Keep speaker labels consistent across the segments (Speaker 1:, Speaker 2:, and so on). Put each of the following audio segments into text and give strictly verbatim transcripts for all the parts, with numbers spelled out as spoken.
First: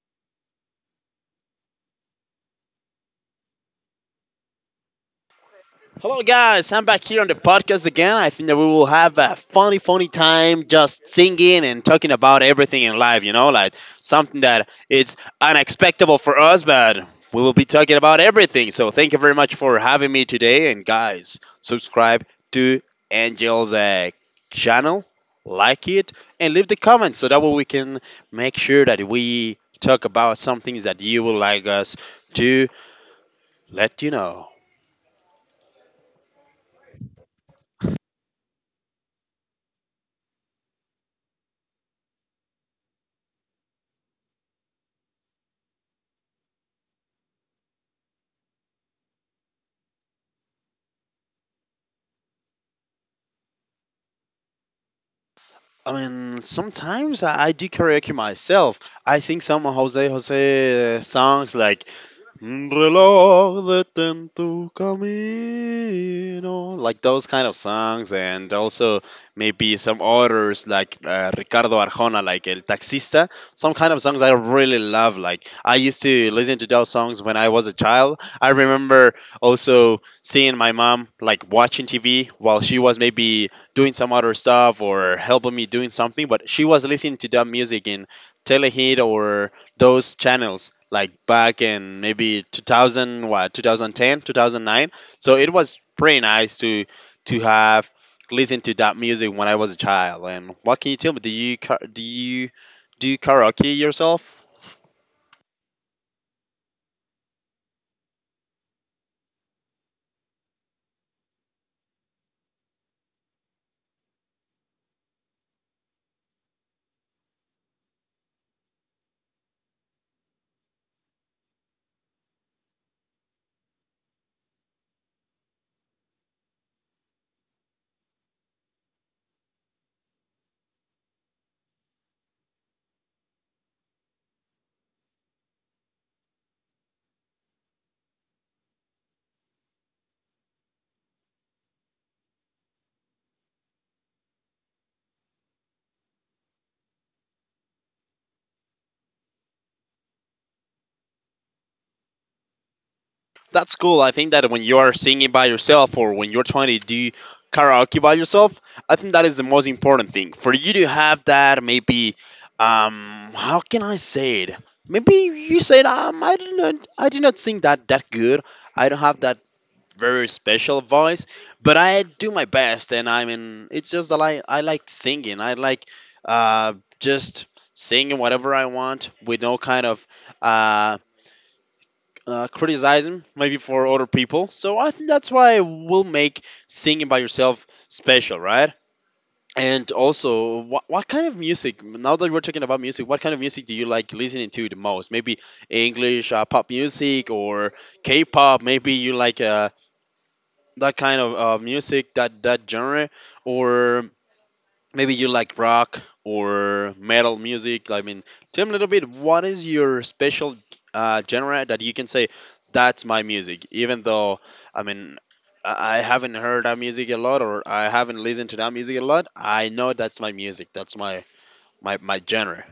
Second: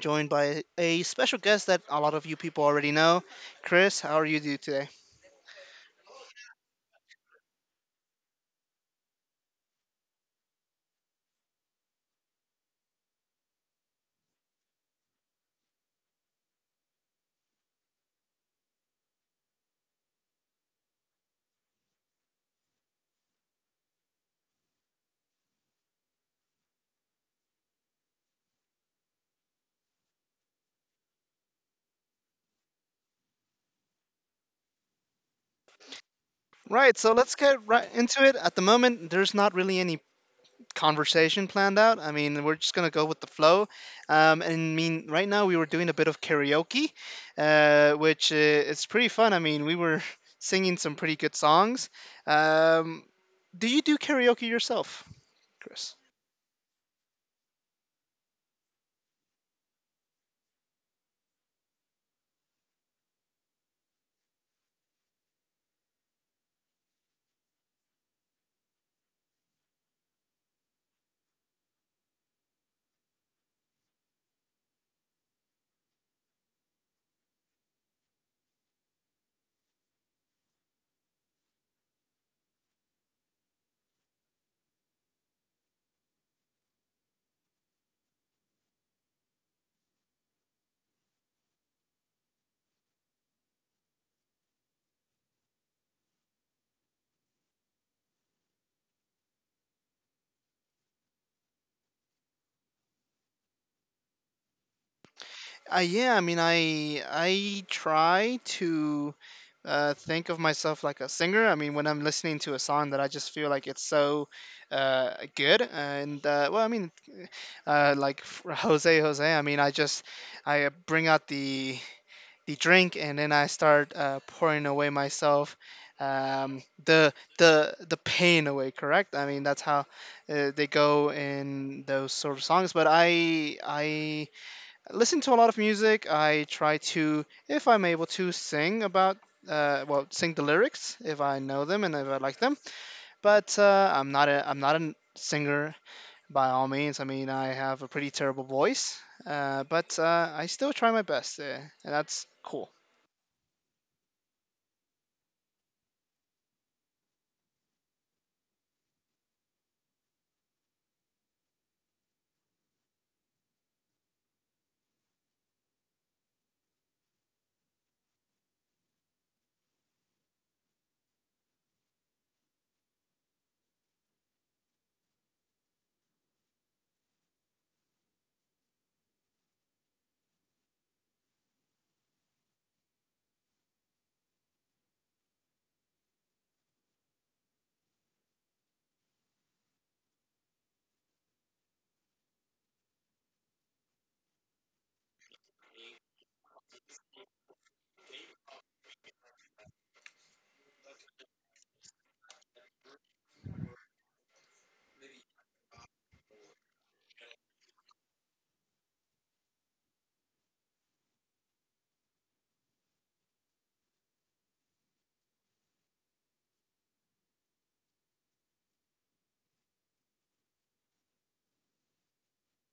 Speaker 1: joined by a special guest that a lot of you people already know. Chris, how are you doing today?
Speaker 2: Hello, guys. I'm back here on the podcast again. I think that we will have a funny, funny time just singing and talking about everything in life, you know, like something that it's unexpected for us, but we will be talking about everything. So, thank you very much for having me today. And, guys, subscribe to Angel's uh, channel, like it, and leave the comments so that way we can make sure that we talk about some things that you would like us to let you know.
Speaker 1: Right, so let's get right into it. At the moment, there's not really any conversation planned out. I mean, we're just going to go with the flow. Um, and I mean, right now we were doing a bit of karaoke, uh, which uh, is pretty fun. I mean, we were singing some pretty good songs. Um, do you do karaoke yourself,
Speaker 2: I
Speaker 1: Chris?
Speaker 2: mean, sometimes I, I do karaoke myself. I think some Jose Jose uh, songs like "Un reloj detén tu camino," like those kind of songs, and also maybe some others like uh, Ricardo Arjona, like El Taxista. Some kind of songs I really love. Like I used to listen to those songs when I was a child. I remember also seeing my mom like watching T V while she was maybe doing some other stuff or helping me doing something, but she was listening to that music in Telehit or those channels like back in maybe two thousand, what, two thousand ten, two thousand nine. So it was pretty nice to to have listened to that music when i was a child. And what can you tell me? Do you ka- do you do you karaoke yourself?
Speaker 1: Uh, yeah, I mean, I I try to uh, think of myself like a singer. I mean, when I'm listening to a song that I just feel like it's so uh, good, and uh, well, I mean, uh, like for Jose Jose. I mean, I just I bring out the the drink, and then I start uh, pouring away myself, um the the the pain away. Correct? I mean, that's how uh, they go in those sort of songs, but i i listen to a lot of music. I try to, if I'm able to, sing about, uh, well, sing the lyrics if I know them and if I like them. But uh, I'm not a, I'm not a singer by all means. I mean, I have a pretty terrible voice, uh, but uh, I still try my best, uh, and that's cool.
Speaker 2: That's cool. I think that when you are singing by yourself or when you're trying to do karaoke by yourself, I think that is the most important thing for you to have that. Maybe, um, how can I say it? Maybe you said, um, I do not, I do not sing that that good. I don't have that very special voice, but I do my best, and I mean, it's just that I I like singing. I like, uh, just singing whatever I want with no kind of uh uh, criticize maybe for other people. So I think that's why will make singing by yourself special, right? And also, what, what kind of music? Now that we're talking about music, what kind of music do you like listening to the most? Maybe English uh, pop music or K-pop. Maybe you like uh, that kind of uh, music, that that genre, or maybe you like rock or metal music. I mean, tell me a little bit. What is your special uh, genre that you can say that's my music? Even though, I mean, I I haven't heard that music a lot, or I haven't listened to that music a lot. I know that's my music. That's my my my genre.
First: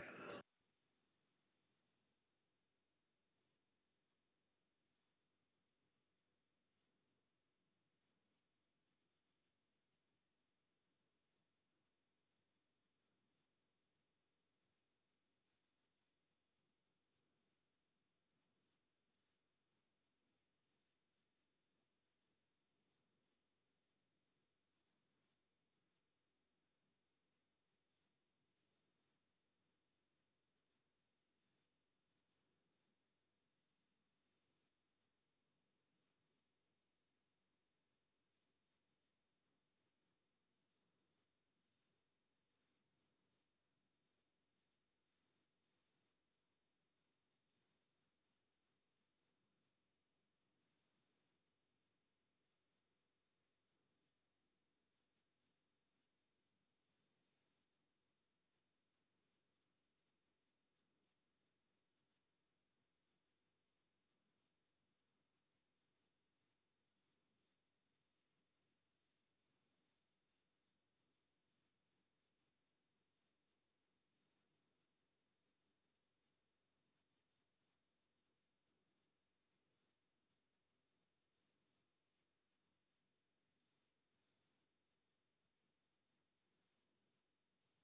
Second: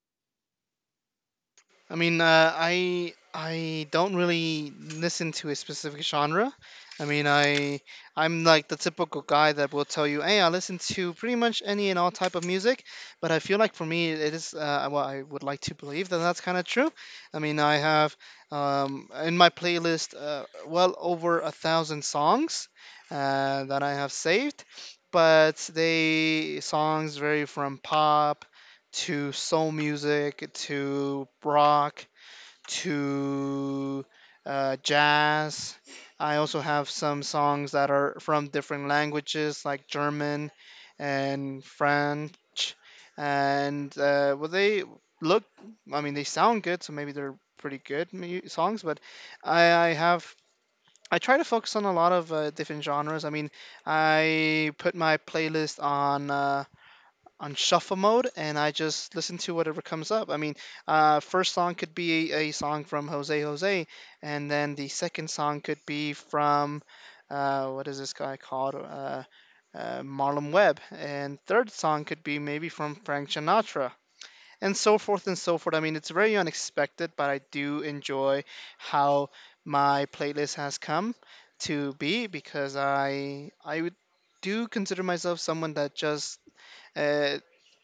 Speaker 1: I mean, uh, I I don't really listen to a specific genre. I mean, I I'm like the typical guy that will tell you, hey, I listen to pretty much any and all type of music. But I feel like for me, it is, uh, well, I would like to believe that that's kind of true. I mean, I have, um, in my playlist, uh, well over a thousand songs uh, that I have saved. But they songs vary from pop to soul music, to rock, to uh, jazz. I also have some songs that are from different languages like German and French. And uh, well, they look, I mean, they sound good, so maybe they're pretty good mu- songs, but I, I have. I try to focus on a lot of uh, different genres. I mean, I put my playlist on uh, on shuffle mode and I just listen to whatever comes up. I mean, uh, first song could be a, a song from Jose Jose, and then the second song could be from, uh, what is this guy called? Uh, uh, Marlon Webb, and third song could be maybe from Frank Sinatra, and so forth and so forth. I mean, it's very unexpected, but I do enjoy how my playlist has come to be, because I I would do consider myself someone that just uh,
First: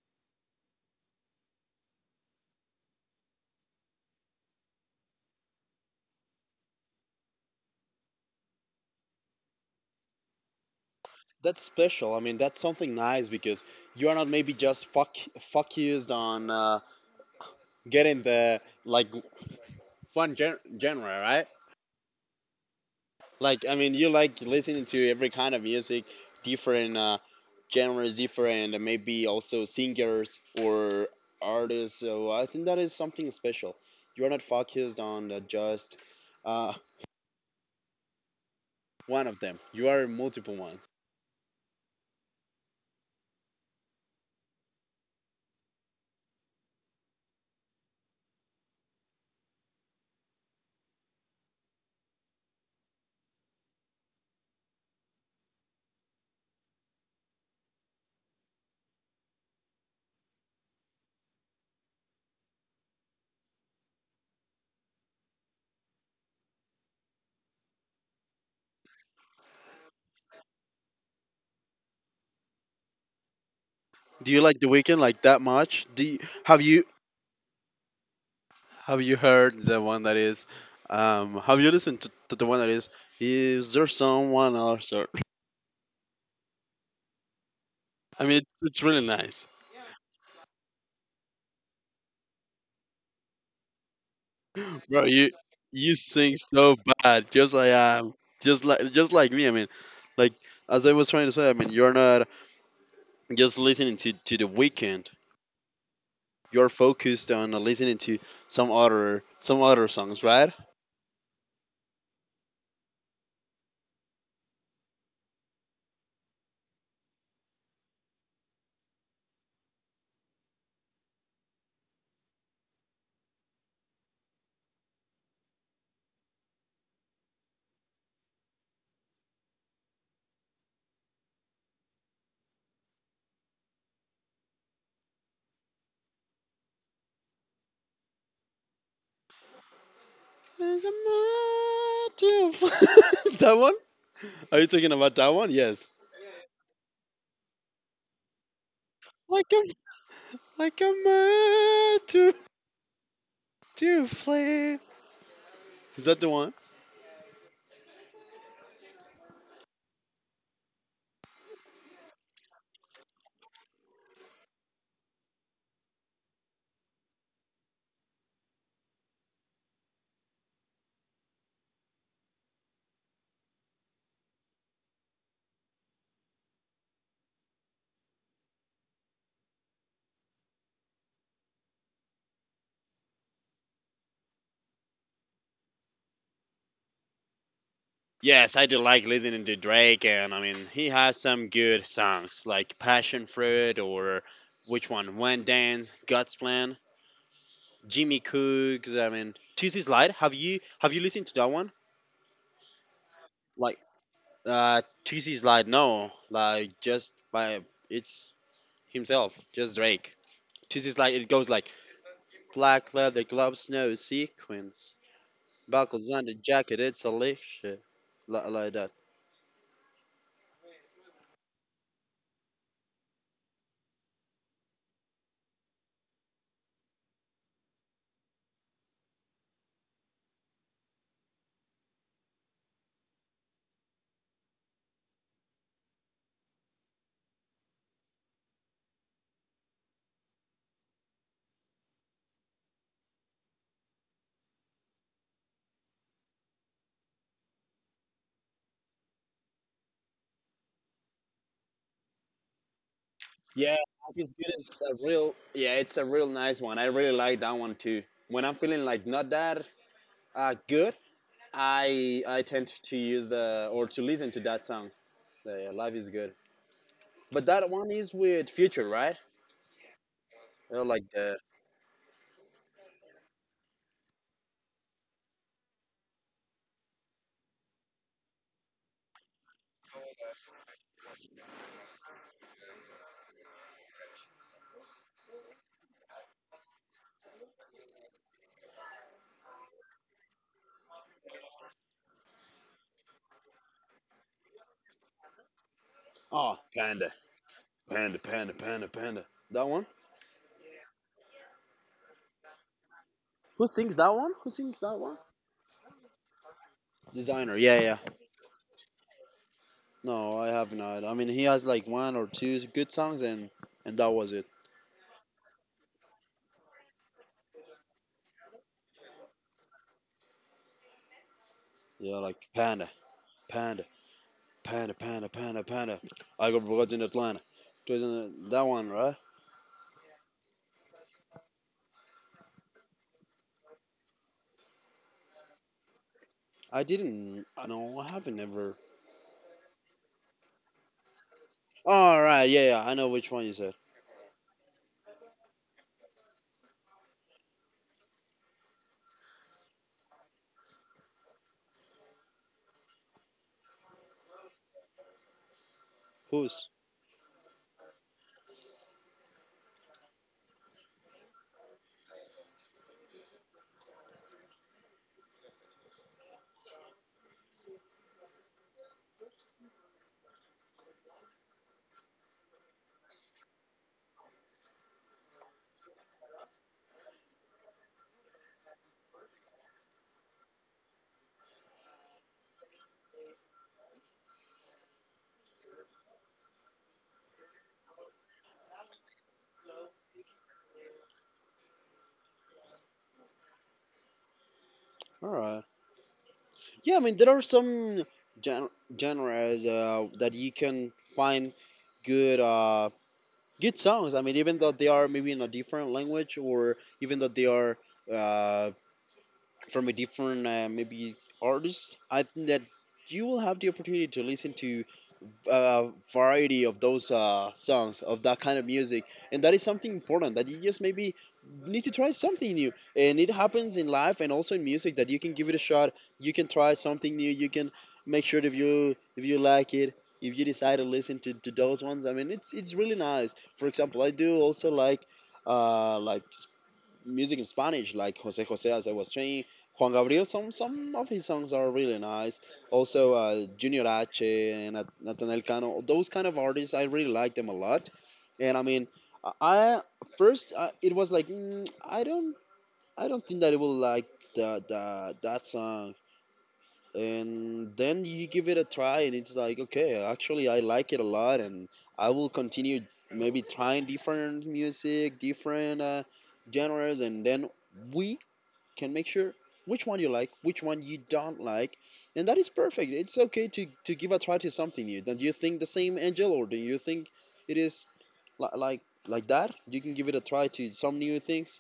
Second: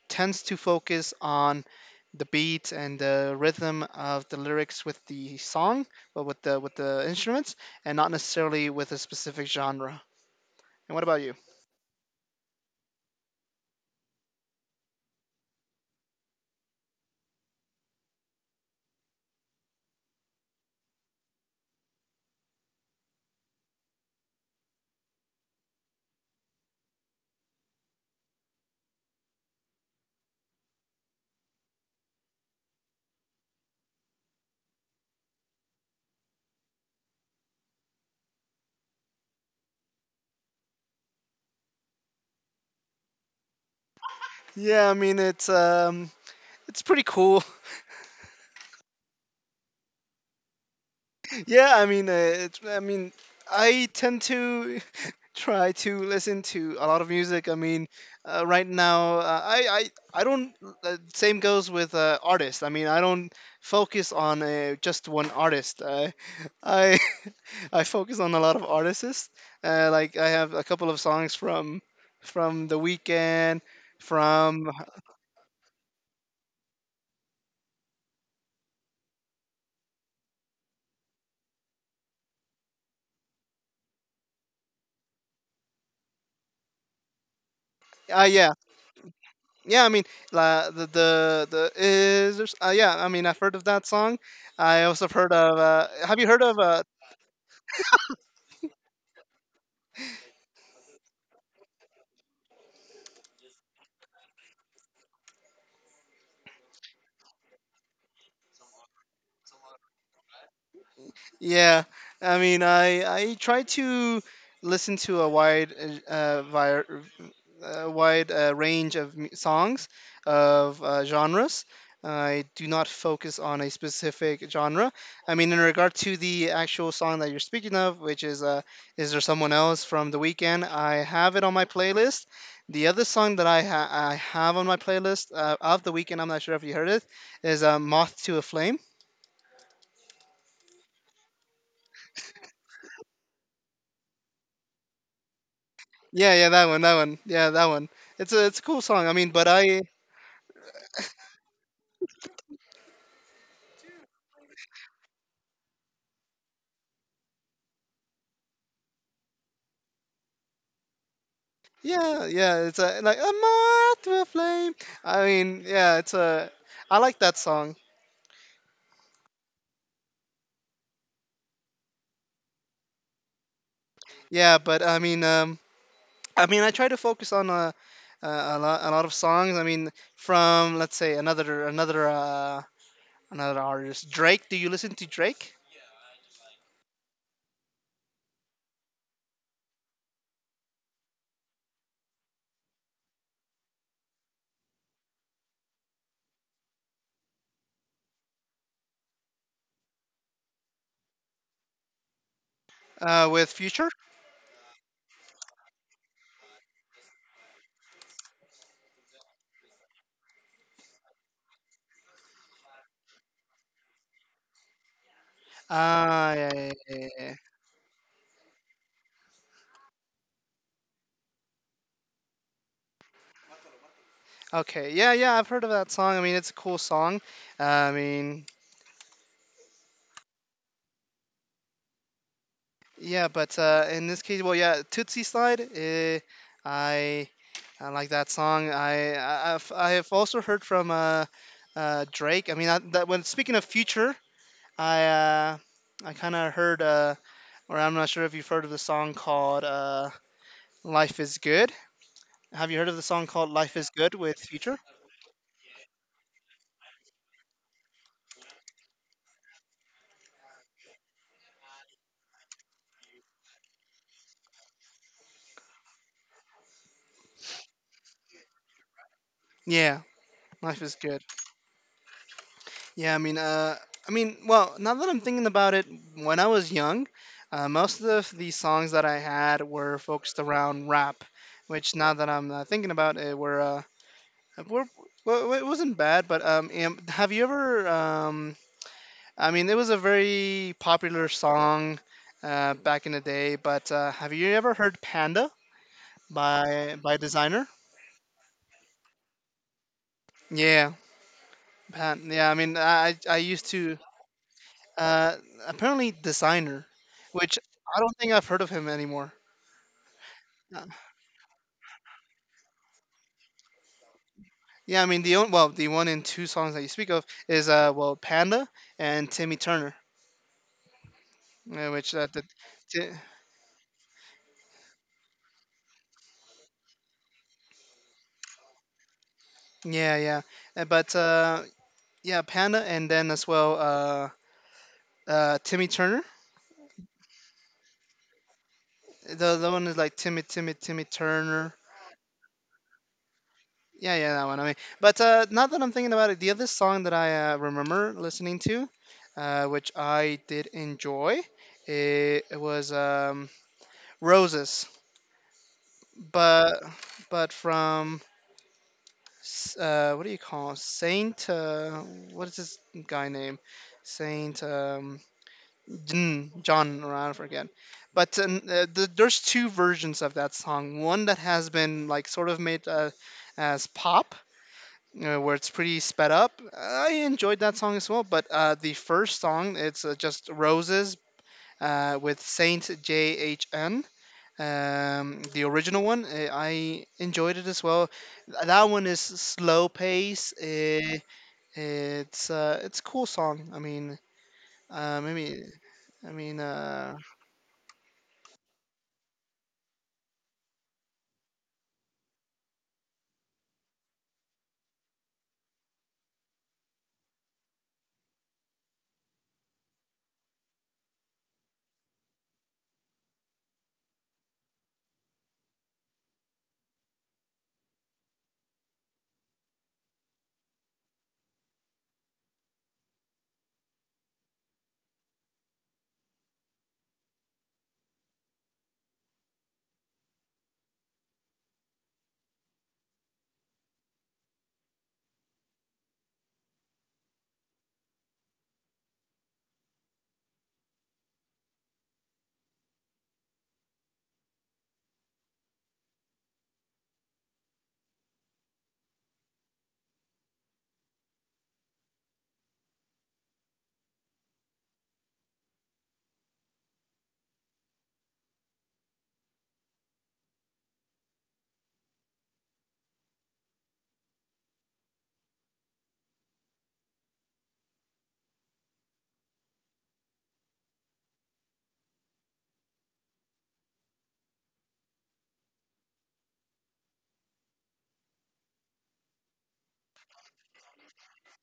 Speaker 1: tends to focus on the beat and the rhythm of the lyrics with the song, but with the with the instruments, and not necessarily with a specific genre. And what about you?
Speaker 2: That's special. I mean, that's something nice because you are not maybe just fuck focused on uh, getting the like fun gen- genre, right? Like I mean, you like listening to every kind of music, different uh, genres, different uh, maybe also singers or artists. So I think that is something special. You are not focused on uh, just uh, one of them. You are multiple ones.
Speaker 1: Yeah, I mean, it's um it's pretty cool. Yeah, I mean, uh, it's I mean, I tend to try to listen to a lot of music. I mean, uh, right now, uh, I I I don't. Uh, same goes with uh, artists. I mean, I don't focus on, uh, just one artist. I I I focus on a lot of artists. Uh, like I have a couple of songs from from The Weeknd,
Speaker 2: Do you like The
Speaker 1: from.
Speaker 2: Weeknd like that much? Do you, have you have you heard the one that is? Um, have you listened to, to the one that is? Is there someone else? Or, I
Speaker 1: uh,
Speaker 2: mean, it's,
Speaker 1: yeah,
Speaker 2: it's really nice.
Speaker 1: yeah. I mean, la, the the the is there's, uh, yeah. I mean, I've heard of that song. I
Speaker 2: Bro,
Speaker 1: also have
Speaker 2: you
Speaker 1: heard of. Uh,
Speaker 2: you
Speaker 1: have you
Speaker 2: sing
Speaker 1: heard of?
Speaker 2: so
Speaker 1: Uh,
Speaker 2: bad, just like um, just like just like me. I mean, like as I was trying to say, I mean, you're not just listening to to the weekend. You're focused on listening to some other some other songs, right?
Speaker 1: yeah, I mean, I I try to listen to a wide uh, uh, vi- uh, wide, uh, range of mu- songs, of uh, genres. I do not focus on a specific genre. I mean, in regard to the actual song that you're speaking of, which is, uh, "Is There Someone Else" from The Weeknd, I have it on my playlist. The other song that I ha- I have on my playlist, uh, of The Weeknd, I'm not sure if you heard it, is uh, "Moth to a Flame."
Speaker 2: There's a motive. That one? Are you talking about that one? Yes.
Speaker 1: Yeah, yeah, that one, that one, yeah, that one. It's a it's a cool song. I mean,
Speaker 2: Like
Speaker 1: but
Speaker 2: a
Speaker 1: I.
Speaker 2: like a motive to flame. Is that the one?
Speaker 1: Yeah, yeah, it's a like a moth to a flame. I mean, yeah, it's a. I like that song. Yeah, but I mean, um, I mean, I try to focus on a, a, a lot, a lot of songs. I mean, from let's say another, another, uh, another artist, Drake. Do you listen to Drake?
Speaker 2: Yes, I do like listening to Drake, and I mean, he has some good songs like Passion Fruit or which one? One Dance, God's Plan, Jimmy Cooks. I mean, T C Slide. Have you have you listened to that one?
Speaker 1: Uh, with
Speaker 2: Like,
Speaker 1: Future.
Speaker 2: uh, T C Slide. No, like just by it's himself, just Drake. T C Slide. It goes like black leather gloves, no sequins, buckles on
Speaker 1: Ah,
Speaker 2: the
Speaker 1: yeah, yeah,
Speaker 2: jacket.
Speaker 1: yeah,
Speaker 2: It's
Speaker 1: yeah,
Speaker 2: a
Speaker 1: yeah.
Speaker 2: leash, like, like that.
Speaker 1: Okay, yeah, yeah, I've heard of that song. I mean, it's a cool song. I mean, yeah, but uh, in this case, well, yeah, Tootsie Slide. eh, I I like that song. I I- I've I have also heard from uh, uh, Drake. I mean, I, that when speaking of future, I uh, I kind of heard, uh, or I'm not sure if you've heard of the song called, uh, "Life Is Good." Have you heard of the song called
Speaker 2: Yeah,
Speaker 1: "Life Is Good"
Speaker 2: Life is
Speaker 1: with
Speaker 2: Good is
Speaker 1: Future?
Speaker 2: a real, yeah, it's a real nice one. I really like that one too. When I'm feeling like not that uh, good, I I tend to use the or to listen to that song. The Life is Good. But that one is with Future, right?
Speaker 1: Yeah,
Speaker 2: You
Speaker 1: "Life
Speaker 2: know,
Speaker 1: Is
Speaker 2: like
Speaker 1: Good."
Speaker 2: the
Speaker 1: Yeah, I mean, uh, I mean, well, now that I'm thinking about it, when I was young, uh, most of the songs that I had were focused around rap, which now that I'm uh, thinking about it, were, uh, were well, it wasn't bad, but um, am- have you ever, um, I mean, it was a very popular song uh, back in the day, but uh, have you ever heard Panda
Speaker 2: oh
Speaker 1: by
Speaker 2: panda,
Speaker 1: by Designer?
Speaker 2: panda, panda, panda, panda. That one.
Speaker 1: Yeah, Pan- yeah. I mean, I I
Speaker 2: Who
Speaker 1: used
Speaker 2: sings
Speaker 1: to.
Speaker 2: that one? Who sings that one?
Speaker 1: Uh, apparently designer,
Speaker 2: Designer.
Speaker 1: which
Speaker 2: Yeah, yeah.
Speaker 1: I don't think I've heard of him anymore.
Speaker 2: No, I have
Speaker 1: Uh,
Speaker 2: not. I mean, he has like one or two good songs, and and that was it.
Speaker 1: Yeah, I mean the on- well, the one and two songs that you speak of is uh well, Panda and Timmy Turner, uh, which
Speaker 2: Yeah,
Speaker 1: uh,
Speaker 2: like
Speaker 1: the,
Speaker 2: panda,
Speaker 1: t-
Speaker 2: panda. Panda, panda, panda, panda. I got broads in Atlanta. Doesn't that one, right?
Speaker 1: yeah, yeah, Uh, but uh yeah, Panda and then as well uh uh Timmy Turner.
Speaker 2: I didn't. I know. I haven't ever.
Speaker 1: The the one is like Timmy Timmy Timmy Turner.
Speaker 2: All right. Yeah, yeah. I know which one you said.
Speaker 1: Yeah, yeah, that one. I mean, but uh, now that I'm thinking about it, the other song that I uh, remember listening to, uh, which I did enjoy, it, it was, um, "Roses,"
Speaker 2: Who's?
Speaker 1: but but from S- uh, what do you call it? Saint? Uh, what is this guy name? Saint, um, Jn- John? Or I forget. But uh, n- uh, the, there's two versions of that song. One that has been like sort of made uh, as pop, uh, where it's pretty sped up. I enjoyed that song as well, but uh, the first song it's uh, just Roses uh, with Saint J H N. Um, the original one, uh, I enjoyed it as well. Th- That one is slow pace. Uh, it's uh, it's a cool song. I mean, uh,
Speaker 2: All right.
Speaker 1: maybe. I mean
Speaker 2: Yeah. I mean,
Speaker 1: uh,
Speaker 2: there are some gen- genres uh, that you can find good, uh, good songs. I mean, even though they are maybe in a different language, or even though they are uh, from a different uh, maybe artist, I think that you will have the opportunity to listen to uh, variety of those uh, songs of that kind of music, and that is something important. That you just maybe need to try something new, and it happens in life and also in music, that you can give it a shot. You can try something new, you can make sure that if you if you like it, if you decide to listen to, to those ones. I mean it's it's really nice. For example, i do also like uh like music in Spanish, like Jose Jose, as I was saying. Juan Gabriel, some some of his songs are really nice. Also, uh, Junior H and Nat- Nathaniel Cano, those kind of artists, I really like them a lot. And I mean, I I- first uh, it was like mm, I don't I don't think that it will like the, the that song. And then you give it a try and it's like okay, actually i like it a lot, and i will continue maybe trying different music, different uh, genres, and then we can make sure which one you like, which one you don't like, and that is perfect. It's okay to, to give a try to something new. Do you think the same, angel, or do you think it is li- like like that you can give it a try to some new things?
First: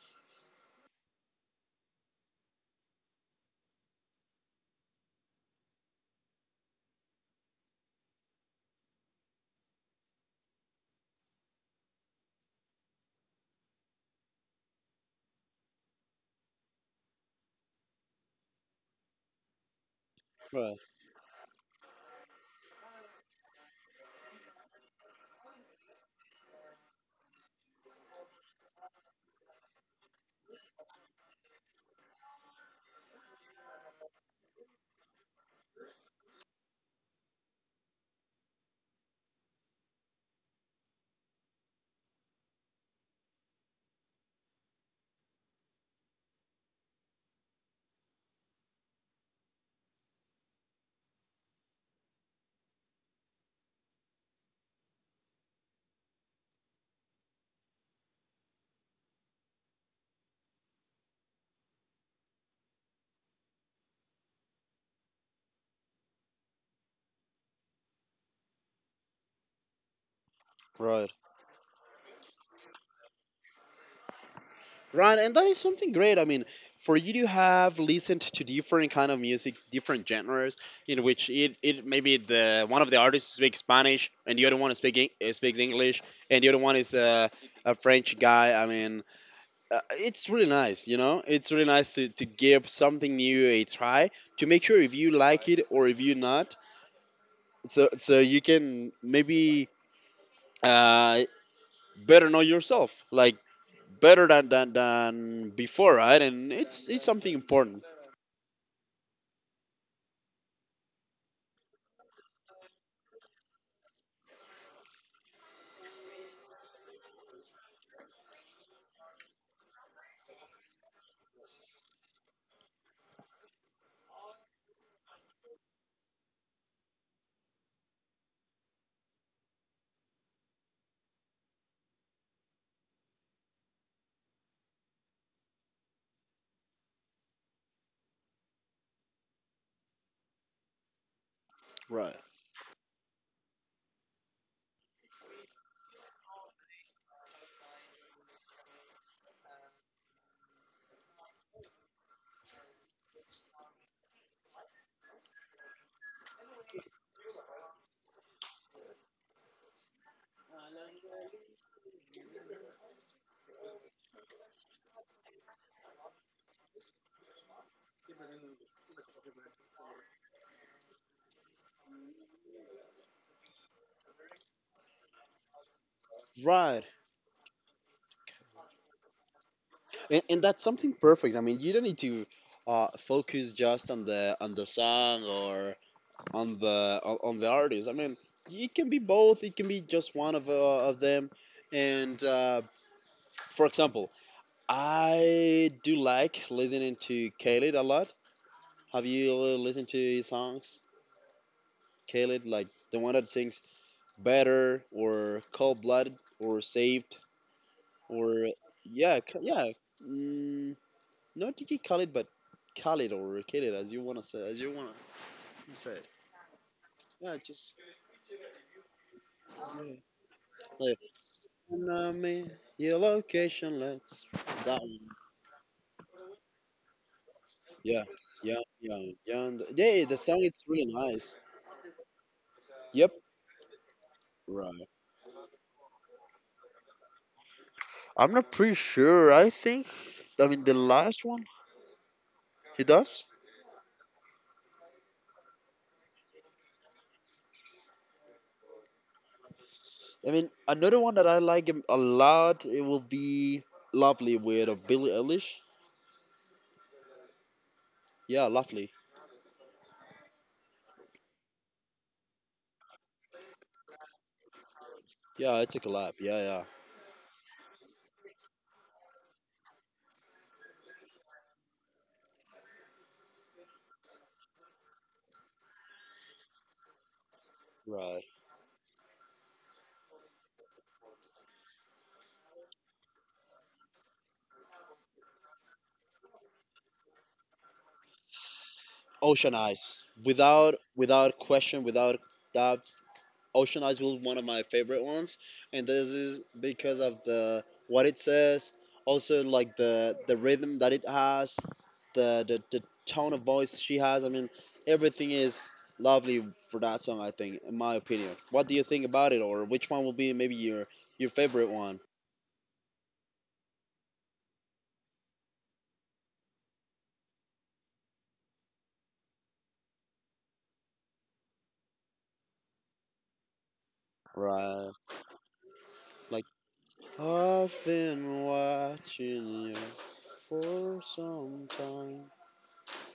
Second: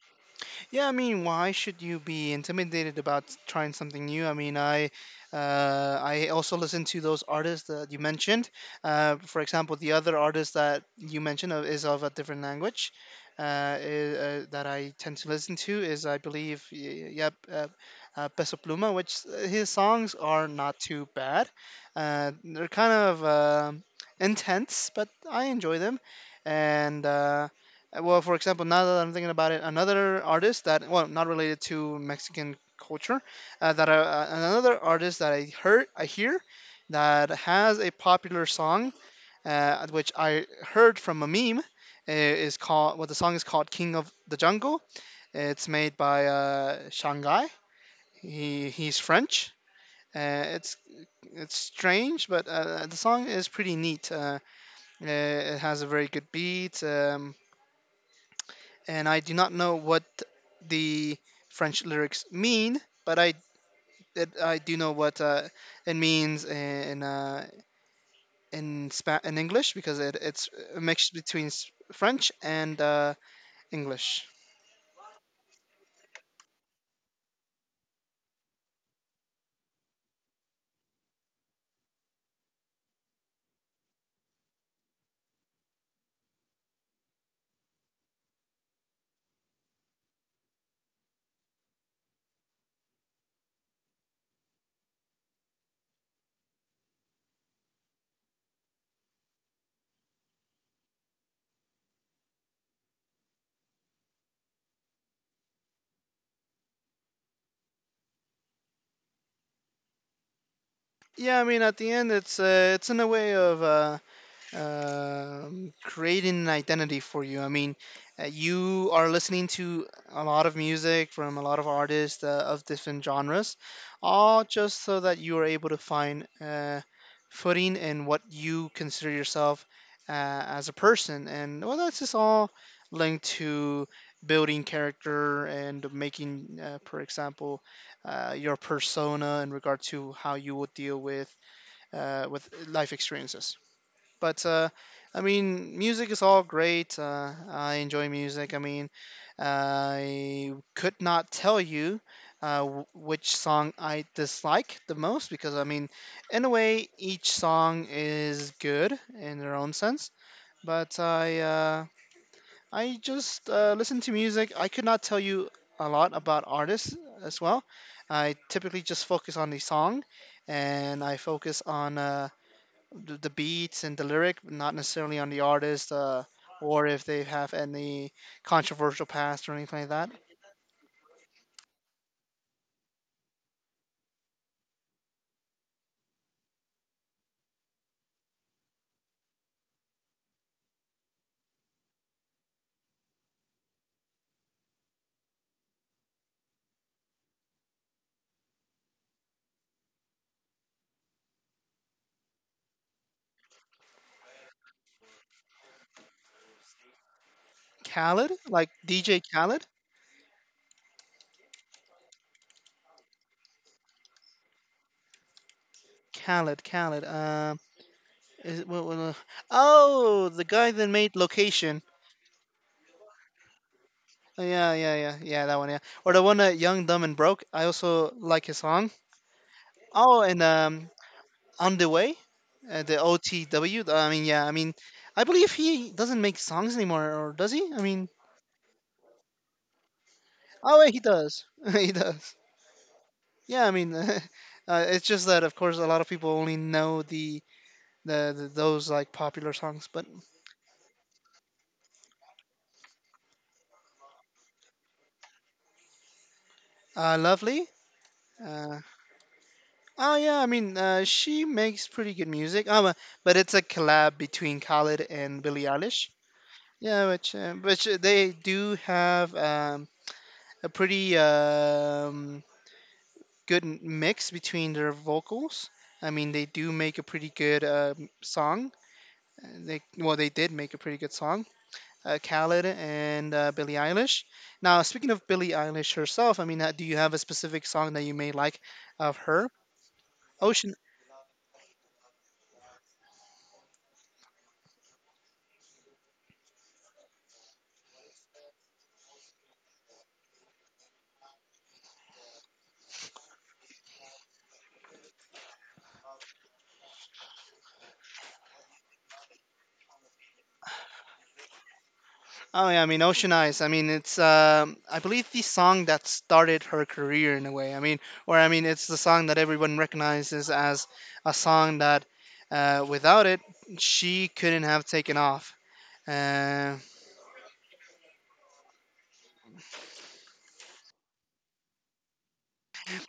Speaker 1: Yeah, I mean, why should you be intimidated about trying something new? I mean, I uh, I also listen to those artists that you mentioned. Uh, for example, the other artist that you mentioned of, is of a different language. Uh, i- uh, that I tend to listen to is, I believe, y- yep, uh, uh, Peso Pluma, which uh, his songs are not
Speaker 2: Right.
Speaker 1: too bad. Uh, they're kind of um intense, but I enjoy them. And uh, uh, well, for example, now that I'm thinking about it, another artist that, well, not related to Mexican culture, uh, that I, uh, another artist that I heard, I hear, that has a popular song, uh, which I heard from a meme, uh, is called, well, the song is called "King of the Jungle." It's made by uh, Shanghai. He he's French. Uh, it's it's strange, but uh, the song is pretty neat. Uh, uh, it has a very good beat. Um, and I do not know what the French lyrics mean, but I it, I do know what uh, it means in, uh, in Spa- in English because it, it's a mix
Speaker 2: Right.
Speaker 1: between s- French and uh, English.
Speaker 2: Right, and that is something great. I mean, for you to have listened to different kind of music, different genres, in which it, it maybe the one of the artists speaks Spanish and the other one speak, Eng- uh, speaks English, and the other one is uh, a French guy. I mean, uh, it's really nice, you know. It's really nice to, to give something new a try, to make sure if you like it or if you not, so so you can maybe uh, better know yourself, like better than, than than before, right? And it's it's something important.
Speaker 1: Yeah, I mean at the end it's, uh, it's in a way of uh, um, creating an identity for you. I mean, uh, you are listening to a lot of music from a lot of artists, uh, of different genres, all just so that you are able to find uh, footing in what you consider yourself, uh, as a person. And well, that's just all linked to building character and making, uh, for example, uh, your persona in regard to how you will deal with
Speaker 2: Right.
Speaker 1: uh, with life experiences. But uh, I mean, music is all great. Uh, I enjoy music. I mean, I could not tell you uh, wh- which song I dislike the most, because I mean, in a way, each song is good in their own sense. But I uh, I just uh, listen to music. I could not tell you a lot about artists as well. I typically just focus on the song, and I focus on Uh, the, the beats and the lyric, not necessarily on the artist uh,
Speaker 2: Right,
Speaker 1: or if they have any controversial past or anything like that.
Speaker 2: and, and that's something perfect. I mean, you don't need to uh, focus just on the on the song or on the on, on the artist. I mean, it can be both. It can be just one of uh, of them. And uh, for example, I do like listening to Khalid a lot. Have you listened to his songs, Khalid? Like the one that sings "Better" or "Cold Blooded" or "Saved."
Speaker 1: Khaled,
Speaker 2: Or
Speaker 1: like
Speaker 2: yeah,
Speaker 1: D J
Speaker 2: K-
Speaker 1: Khaled,
Speaker 2: yeah, mm, not D K Khaled, but Khaled or Khaled, as you wanna say, as you wanna say. it.
Speaker 1: Khaled, Khaled.
Speaker 2: Yeah,
Speaker 1: Um,
Speaker 2: just
Speaker 1: is it, what, what, uh,
Speaker 2: yeah.
Speaker 1: oh, the guy that
Speaker 2: Like
Speaker 1: made Location.
Speaker 2: "And I mean, your location, let's"
Speaker 1: Oh, yeah,
Speaker 2: that
Speaker 1: yeah,
Speaker 2: one.
Speaker 1: yeah, yeah, that one, yeah. Or the one that Young, Dumb, and Broke. I
Speaker 2: Yeah,
Speaker 1: also like his
Speaker 2: yeah,
Speaker 1: song.
Speaker 2: yeah, yeah. And, yeah, the
Speaker 1: Oh,
Speaker 2: song
Speaker 1: and
Speaker 2: it's really
Speaker 1: um,
Speaker 2: nice.
Speaker 1: On the Way, uh, the
Speaker 2: Yep,
Speaker 1: O T W. I mean, yeah, I mean,
Speaker 2: right.
Speaker 1: I believe he doesn't make songs anymore, or does he? I mean,
Speaker 2: I'm not pretty sure. I think I mean the
Speaker 1: oh, wait, he
Speaker 2: last one
Speaker 1: does. He does.
Speaker 2: he does.
Speaker 1: Yeah, I mean, uh, it's just that of course a lot of people only know the the, the those like popular songs, but
Speaker 2: I mean another one that I like him a lot. It will be Lovely with a Billie Eilish.
Speaker 1: uh, Lovely.
Speaker 2: Yeah,
Speaker 1: Uh,
Speaker 2: Lovely.
Speaker 1: oh yeah, I mean, uh, she makes pretty good music. Um, uh, but it's a collab between Khalid and
Speaker 2: Yeah,
Speaker 1: Billie
Speaker 2: it's a
Speaker 1: Eilish.
Speaker 2: collab. Yeah, yeah.
Speaker 1: Yeah, which uh, which uh, they do have um, a pretty um, good m- mix between their vocals. I mean, they do make a pretty good um
Speaker 2: Right.
Speaker 1: song. Uh, They well, they did make a pretty good song. uh, Khaled and uh, Billie Eilish. Now, speaking of Billie Eilish herself, I mean, uh, do you have a specific song that you may like of her?
Speaker 2: Ocean Eyes. Without
Speaker 1: Ocean.
Speaker 2: without question, without doubts, Ocean Eyes was one of my favorite ones, and this is because of the what it says, also like the the rhythm that it has, the the, the tone of voice she has. I mean, everything is lovely for that song. I think, in my opinion. What do you think about it, or which one will be maybe your your favorite one?
Speaker 1: Oh yeah, I mean Ocean Eyes. I mean it's um, I believe the song that started her career in a way. I mean, or I mean it's the song that everyone recognizes as a song that uh, without it she couldn't have
Speaker 2: Right.
Speaker 1: taken off.
Speaker 2: Like
Speaker 1: Uh,
Speaker 2: I've been watching you for some time.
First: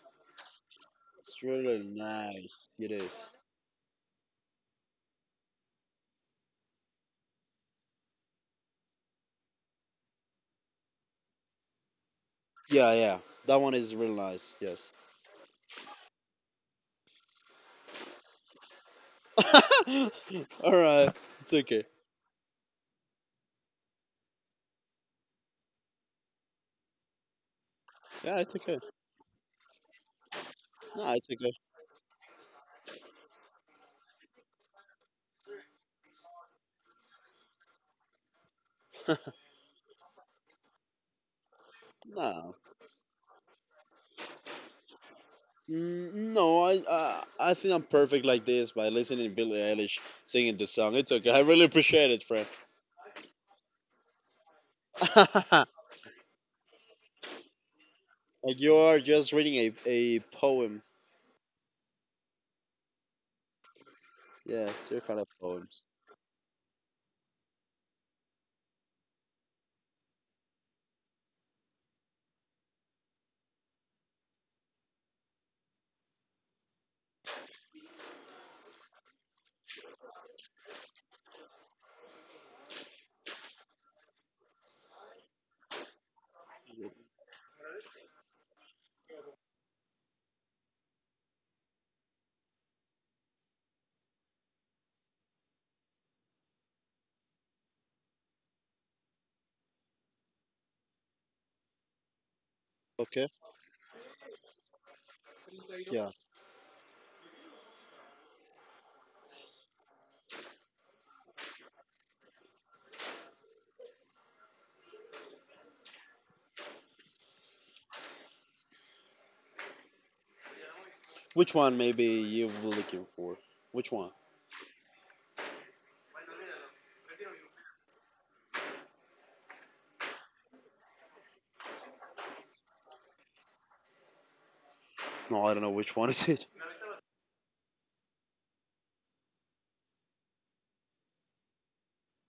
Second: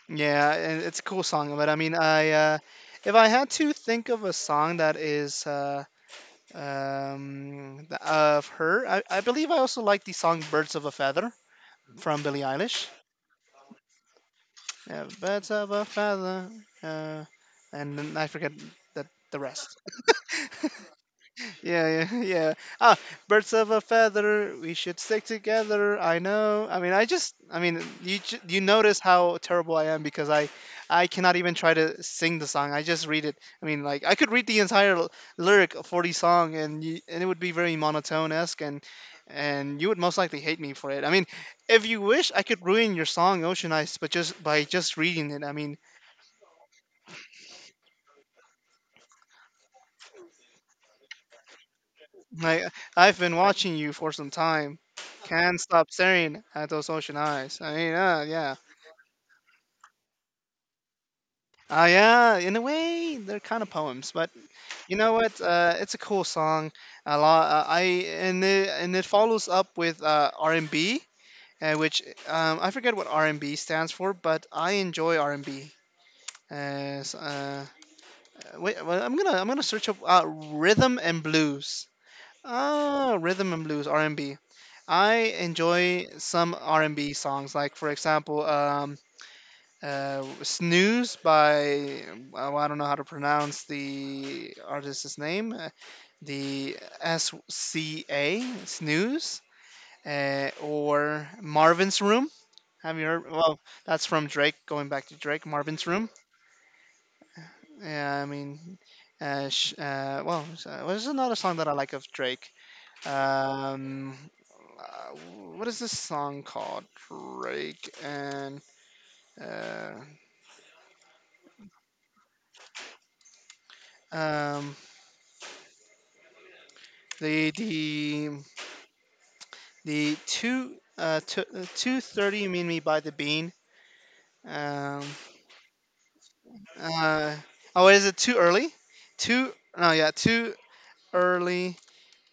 Speaker 1: yeah, and it's a cool
Speaker 2: It's
Speaker 1: song, but I
Speaker 2: really
Speaker 1: mean I uh,
Speaker 2: nice. It
Speaker 1: if I
Speaker 2: is.
Speaker 1: had to think of a song that is. Uh, um, th- of her. I, I believe I also like the song "Birds of a Feather" from Billie Eilish.
Speaker 2: Yeah, yeah. That one is really nice. Yes.
Speaker 1: Yeah, "Birds of a Feather," uh, and then I forget that the rest.
Speaker 2: All right. It's okay.
Speaker 1: Yeah, yeah, yeah. Ah, birds of a feather, we should stick together. I know. I mean, I just, I mean, you
Speaker 2: Yeah,
Speaker 1: ju-
Speaker 2: it's
Speaker 1: you
Speaker 2: okay.
Speaker 1: notice how terrible I am because I I
Speaker 2: No, it's
Speaker 1: cannot even try to sing the song. I just read it. I mean, like I could read the entire l- lyric for the song, and you, and it would be very monotone esque, and
Speaker 2: okay.
Speaker 1: and you would most likely hate me for it. I mean, if you wish, I
Speaker 2: No,
Speaker 1: could ruin your song, Ocean Eyes, but just by just reading it. I mean.
Speaker 2: Mm, no. I, I I think I'm perfect like this by listening to Billie Eilish singing the song. It's okay. I really appreciate it, friend.
Speaker 1: I I've been watching you for some time. Can't stop staring at those ocean eyes. I mean, uh, yeah.
Speaker 2: Like you are just reading a a poem.
Speaker 1: Ah, yeah. In a way, they're kind of poems, but
Speaker 2: Yes,
Speaker 1: you
Speaker 2: they're
Speaker 1: know
Speaker 2: kind of
Speaker 1: what? Uh,
Speaker 2: poems.
Speaker 1: it's a cool song. A lot. Uh, I And it, and it follows up with uh, R and B, uh, which um, I forget what R and B stands for, but I enjoy R and B. Uh, s- uh, Wait, well, I'm gonna I'm gonna search up uh, rhythm and blues. Ah, rhythm and blues, R and B. I enjoy some R and B songs, like for example, um, uh, "Snooze" by well, I don't know how to pronounce the artist's name, uh, the S C A Snooze, uh, or "Marvin's Room." Have you heard?
Speaker 2: Okay.
Speaker 1: Well, that's from Drake. Going back to Drake, "Marvin's Room."
Speaker 2: Yeah.
Speaker 1: Yeah, I mean, uh, sh- uh, well, s- uh, there's another song that I like of Drake. Um, uh, what is this song called? Drake and uh,
Speaker 2: Which one maybe you were looking for? Which one?
Speaker 1: um, the the the two uh two, uh, two thirty mean me by the bean. Um,
Speaker 2: No, I don't know which one is it.
Speaker 1: uh, oh, is it too early? Too no, Yeah, too early.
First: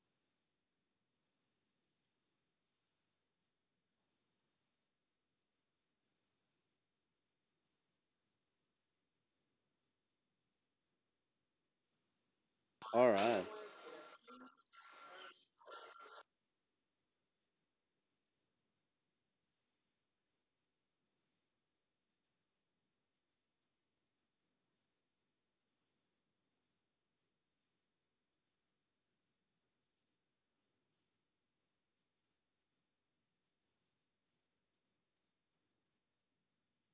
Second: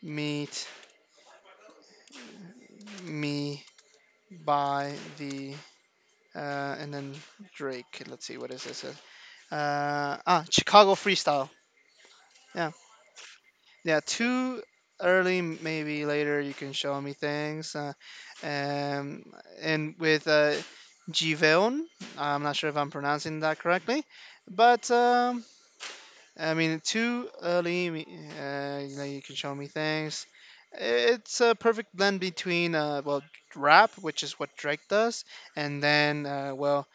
Speaker 1: Meet me by the uh, and then Drake. Let's see, what is this? Uh, ah, Chicago Freestyle. Yeah.
Speaker 2: All right.
Speaker 1: Yeah, too early, m- maybe later you can show me things. Uh, um, and with uh, Giveon, I'm not sure if I'm pronouncing that correctly, but um, I mean, too early, me- uh, you know, you can show me things. It's a perfect blend between, uh, well, rap, which is what Drake does, and then, uh, well,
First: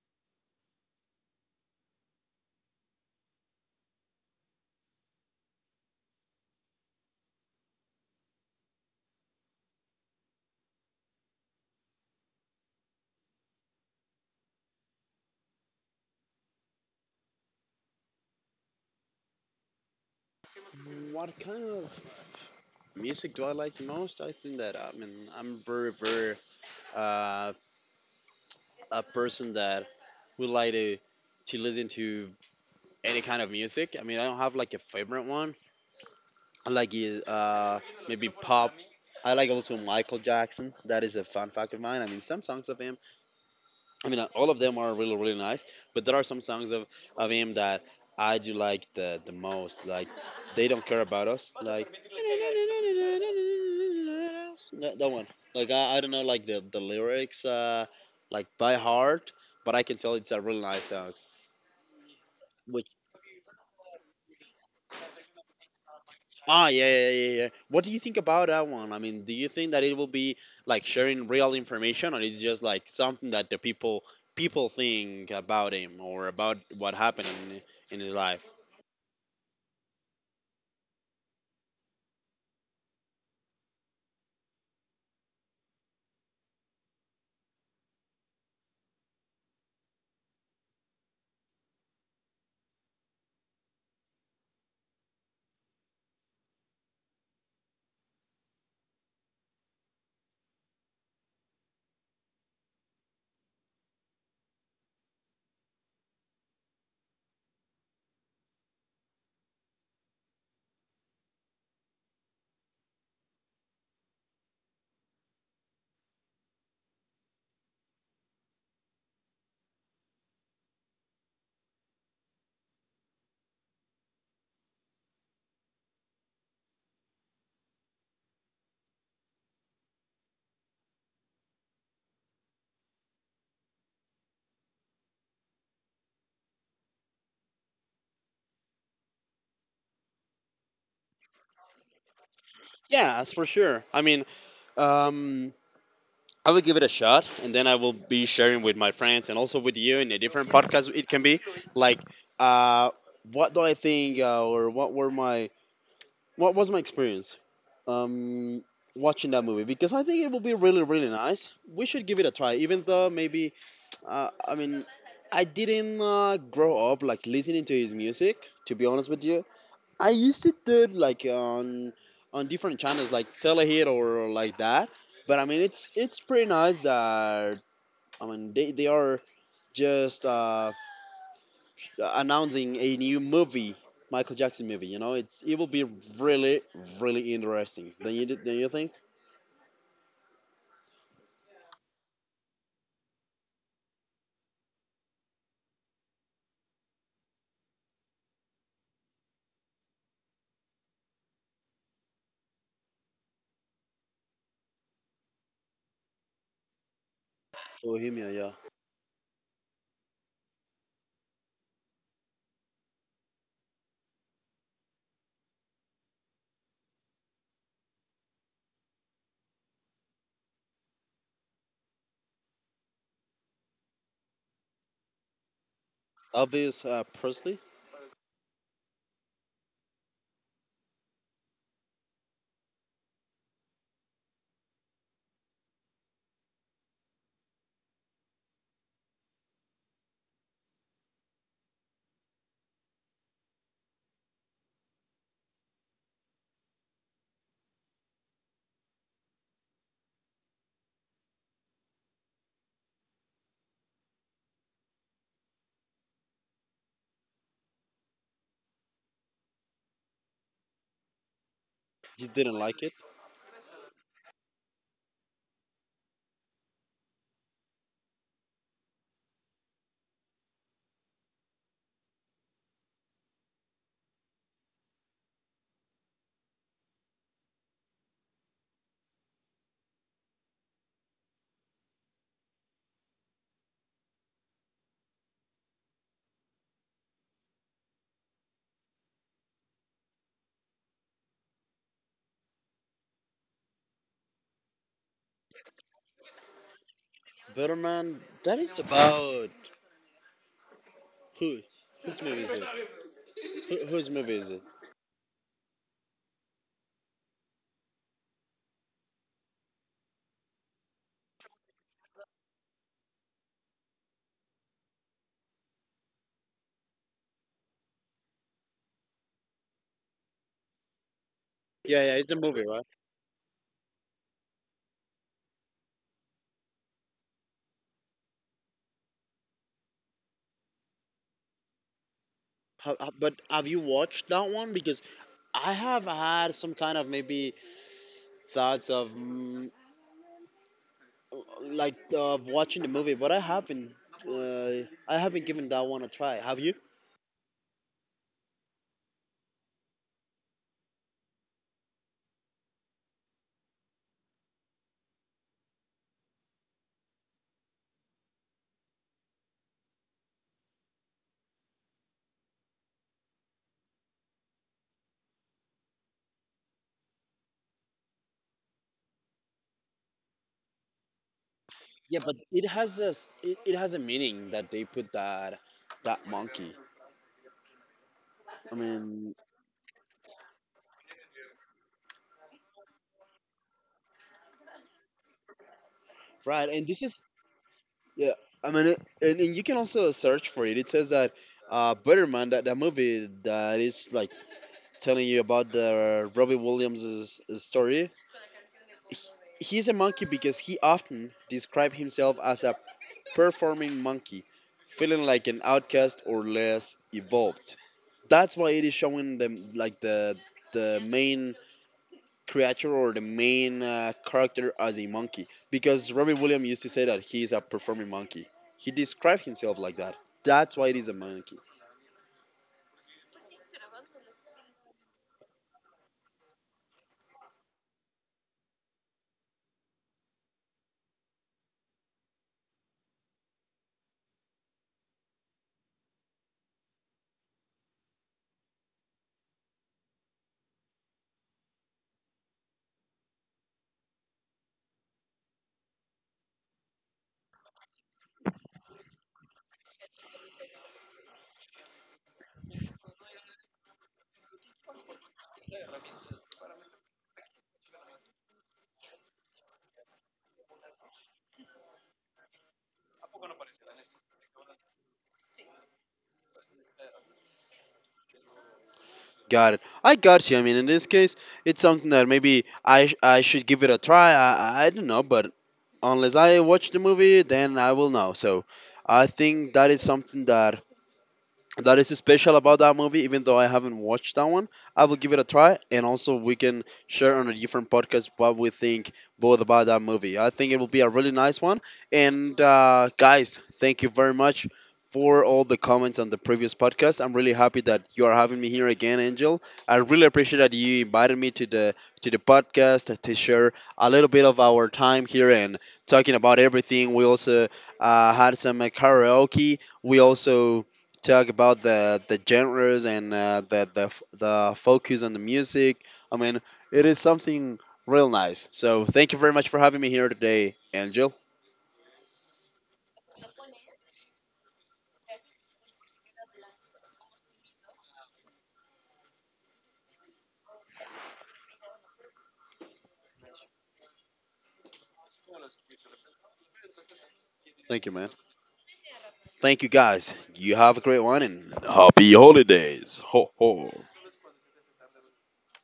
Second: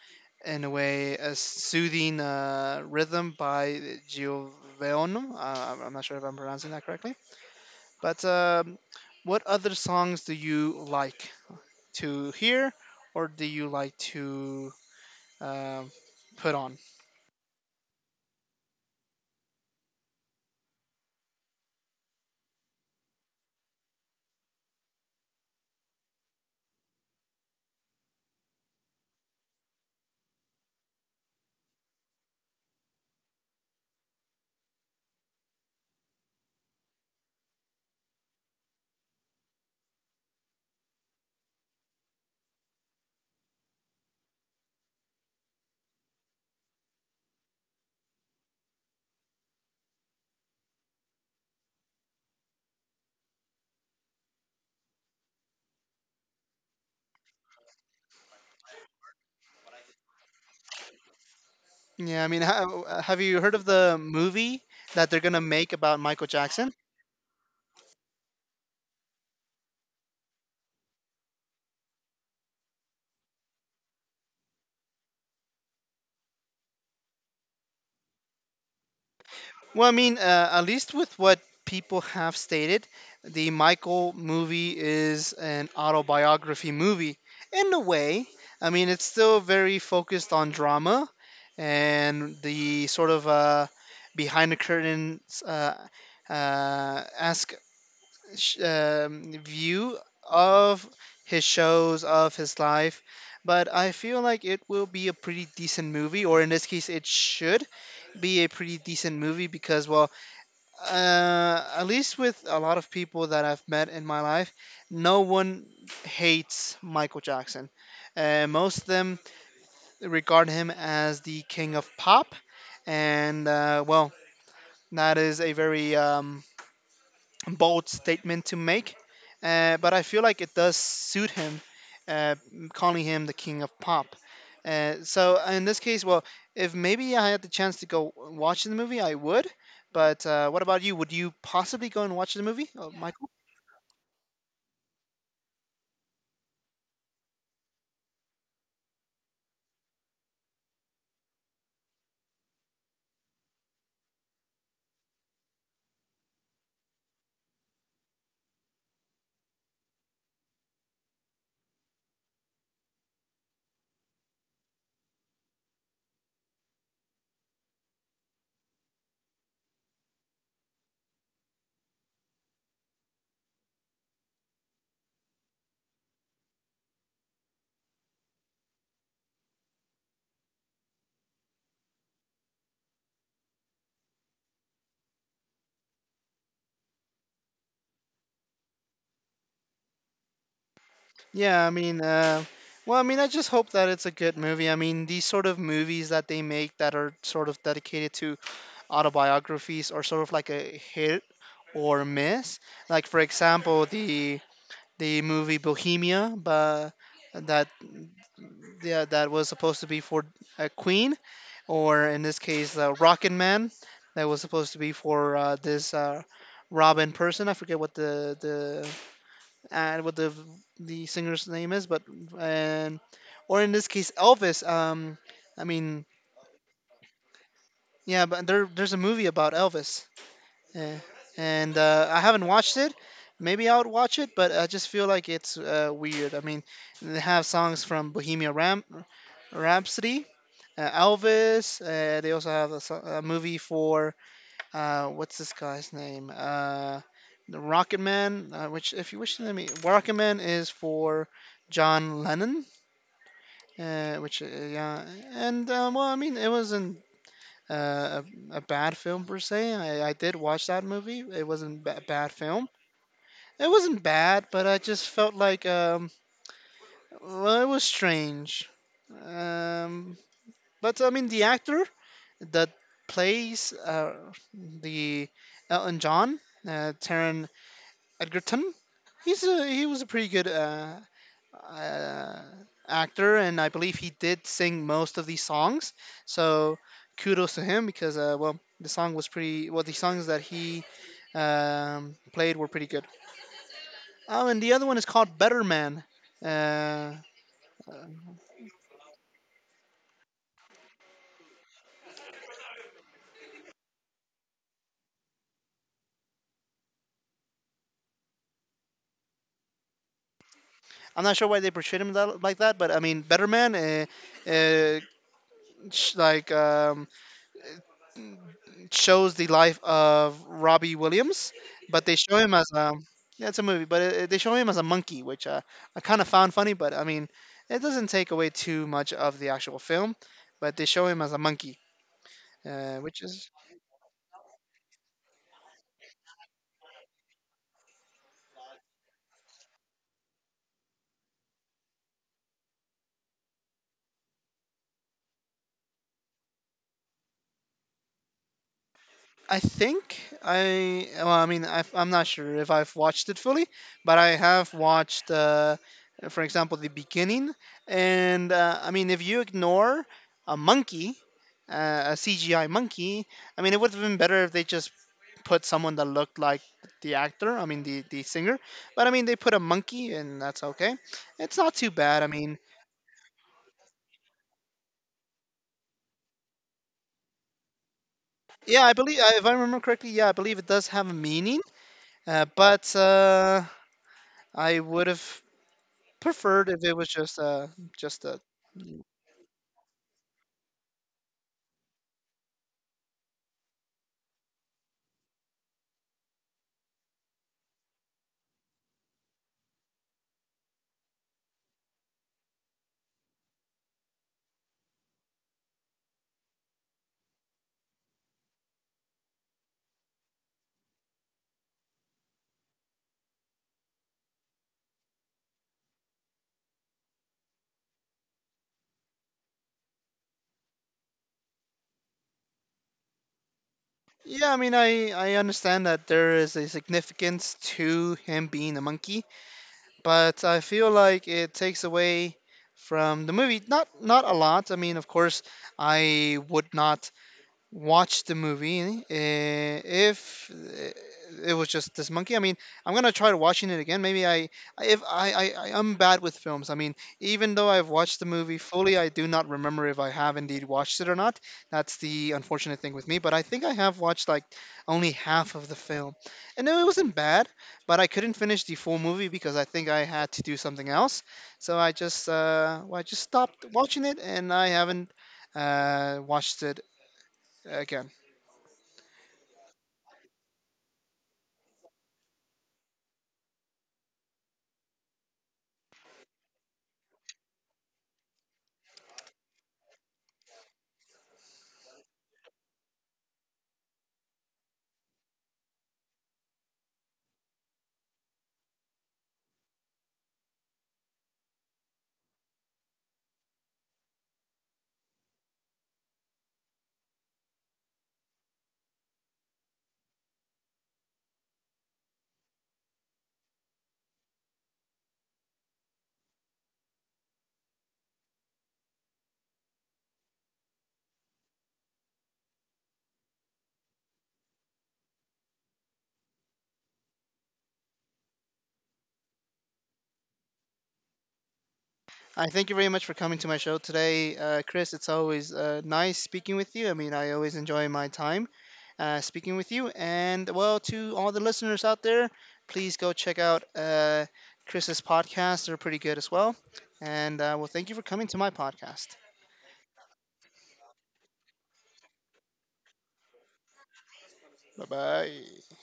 Speaker 1: in a way, a soothing uh, rhythm by Giovano. Uh, I'm I'm not sure if I'm pronouncing that correctly but um, what other songs do you like to hear, or do you like to um put on?
Speaker 2: What kind of music do I like the most? I think that, I mean, I'm very very uh, a person that would like to to listen to any kind of music. I mean, I don't have like a favorite one. I like uh maybe pop. I like also Michael Jackson. That is a fun fact of mine. I mean, some songs of him, I mean, uh, all of them are really, really nice, but there are some songs of, of him that I do like the, the most. Like, they don't care about us. Like, that, that one. Like, I, I don't know, like, the, the lyrics, uh, like, by heart, but I can tell it's a really nice song.
Speaker 1: Yeah, I mean, ha- have you heard of the movie that they're gonna make about Michael
Speaker 2: Ah,
Speaker 1: Jackson?
Speaker 2: yeah, yeah, yeah, yeah. What do you think about that one? I mean, do you think that it will be like sharing real information, or it's just like something that the people people think about him or about what happened in, in his life?
Speaker 1: Well, I mean, uh, at least with what people have stated, the Michael movie is an autobiography movie in a way. I mean, it's still very focused on drama and the sort of uh, behind the curtain uh, uh, ask sh- um, view of his shows of his life. But I feel like it will be a pretty decent movie, or in this case, it should be a pretty decent movie because well uh, at least with a lot of people that I've met in my life, no one hates Michael Jackson. Uh, most of them regard him as the King of Pop, and uh, well, that is a very um, bold statement to make, uh, but I feel like it does suit him, uh, calling him the King of Pop. Uh, so uh, in this case, well, if maybe I had the chance to go watch the movie, I would. But uh, what about you? Would you possibly go and watch the movie, uh,
Speaker 2: Yeah,
Speaker 1: Michael?
Speaker 2: that's for sure. I mean, um, I will give it a shot, and then I will be sharing with my friends and also with you in a different podcast. It can be like, uh, what do I think, uh, or what were my what was my experience um, watching that movie? Because I think it will be really, really nice. We should give it a try, even though maybe, uh, I mean, I didn't uh, grow up like listening to his music, to be honest with you. I used to do it like on on different channels like Telehit or like that. But I mean, it's it's pretty nice that I mean they, they are just uh, announcing a new movie, Michael Jackson movie. You know, it's it will be really, really interesting. Don't you don't you think?
Speaker 1: Yeah, I mean, uh, well, I mean, I just hope that it's a good movie. I mean, these sort of movies that they make that are sort of dedicated to autobiographies are sort of like a hit or miss. Like, for example, the the movie Bohemia, but that
Speaker 2: Bohemia? Yeah.
Speaker 1: yeah, that was supposed to be for uh, Queen, or in this case, uh, Rocket Man, that was supposed to be for uh, this uh, Robin person. I forget what the the uh, what the the singer's name is, but and or in this case, Elvis. Um, I mean,
Speaker 2: Elvis, uh, Presley.
Speaker 1: yeah, but there there's a movie about Elvis. Eh, and uh, I haven't watched it. Maybe I'll watch it, but I just feel like it's uh, weird. I mean, they have songs from Bohemian Ram- Rhapsody, uh, Elvis. Uh, they also have a, so- a movie for uh, what's this guy's name? Uh, the Rocket Man, uh, which if you wish to me, Rocket Man is for John Lennon, uh, which uh, yeah, and uh, well, I mean, it wasn't uh, a, a bad film per se. I, I did watch that movie. It wasn't a ba-
Speaker 2: You
Speaker 1: bad
Speaker 2: didn't
Speaker 1: film.
Speaker 2: like it.
Speaker 1: It wasn't bad, but I just felt like um, well, it was strange. Um, but I mean, the actor that plays uh, the Elton John, uh, Taron Egerton, he's a he was a pretty good uh, uh, actor, and I believe he did sing most of these songs. So kudos to him because uh, well, the song was pretty. Well, the songs that he um, played were pretty good. Oh, and the other one is called Better Man. Uh,
Speaker 2: Better Man, that is about who? Whose movie is it? Who, whose movie is it?
Speaker 1: I'm not sure why they portrayed him that, like that, but I mean, Better Man, uh, uh, sh- like um, shows the life of Robbie Williams,
Speaker 2: Yeah,
Speaker 1: but
Speaker 2: yeah,
Speaker 1: they
Speaker 2: it's a
Speaker 1: show him
Speaker 2: movie,
Speaker 1: as
Speaker 2: right?
Speaker 1: um, yeah, it's a movie, but it, they show him as a monkey, which uh, I kind of found funny, but I mean, it doesn't take away too much of the actual film, but they show him as a monkey,
Speaker 2: How,
Speaker 1: uh,
Speaker 2: how-
Speaker 1: which
Speaker 2: but
Speaker 1: is
Speaker 2: have you watched that one? Because I have had some kind of maybe thoughts of mm, like of watching the movie, but I haven't. Uh, I haven't given that one a try. Have you?
Speaker 1: I think I. Well, I mean, I've, I'm not sure if I've watched it fully, but I have watched, uh, for example, the beginning. And uh, I mean, if you ignore a monkey, uh, a C G I monkey, I mean, it would have been better if they just put someone that looked like the actor. I mean, the the singer. But I mean, they put a monkey, and that's okay. It's not too
Speaker 2: Yeah,
Speaker 1: bad. I
Speaker 2: but
Speaker 1: mean,
Speaker 2: it has a s- it it has a meaning that they put that that monkey. I
Speaker 1: yeah, I believe
Speaker 2: mean,
Speaker 1: if I remember correctly, yeah, I believe it does have a meaning. Uh, but uh, I would have
Speaker 2: right?
Speaker 1: preferred if
Speaker 2: And
Speaker 1: it
Speaker 2: this
Speaker 1: was
Speaker 2: is
Speaker 1: just uh just
Speaker 2: yeah.
Speaker 1: a
Speaker 2: I mean, it, and, and you can also search for it. It says that, uh, Butterman, that that movie that is like telling you about the Robbie Williams' story. He, he's a monkey because he often described himself as a performing monkey, feeling like an outcast or less evolved. That's why it is showing them like the the main creature or the main, uh, character as a monkey, because Robbie Williams used to say that he is a performing monkey. He described himself like that. That's why it is a monkey.
Speaker 1: yeah I mean i i understand that there is a significance to him being a monkey, but I feel like it takes away from the movie, not not a lot. I mean, of course I would not watch the movie. eh, If eh, it was just this monkey, I mean, I'm gonna try to watching it again. Maybe I, I- if I, I, I- I'm bad with films. I mean, even though I've watched the movie fully, I do not remember if I have indeed watched it or not. That's the unfortunate thing with me. But I think I have watched like only half of the film, and no, it wasn't bad. But I couldn't finish the full movie because I think I had to do something else. So I just, uh, well, I just stopped watching it, and I haven't uh, watched it again.
Speaker 2: Got it. I got you. I mean, in this case, it's something that maybe I sh- I should give it a try. I I I don't know, but unless I watch the movie, then I will know. So I think that is something that that is special about that movie. Even though I haven't watched that one, I will give it a try, and also we can share on a different podcast what we think both about that movie. I think it will be a really nice one. And, uh, guys, thank you very much for all the comments on the previous podcast. I'm really happy that you are having me here again, Angel. I really appreciate that you invited me to the to the podcast to share a little bit of our time here and talking about everything. We also, uh, had some, uh, karaoke. We also talk about the the genres, and, uh, the the f- the focus on the music. I mean, it is something real nice. So thank you very much for having me here today, Angel.
Speaker 1: I thank you very much for coming to my show today, uh, Chris. It's always uh, nice speaking with you. I mean, I always enjoy my time uh, speaking with you. And well, to all the listeners out there, please go check out uh, Chris's podcast. They're pretty good as well. And uh, well, thank you for
Speaker 2: Thank you,
Speaker 1: coming
Speaker 2: man.
Speaker 1: to my podcast.
Speaker 2: Thank you, guys. You have a great one, and happy holidays. Ho ho.
Speaker 1: Bye bye.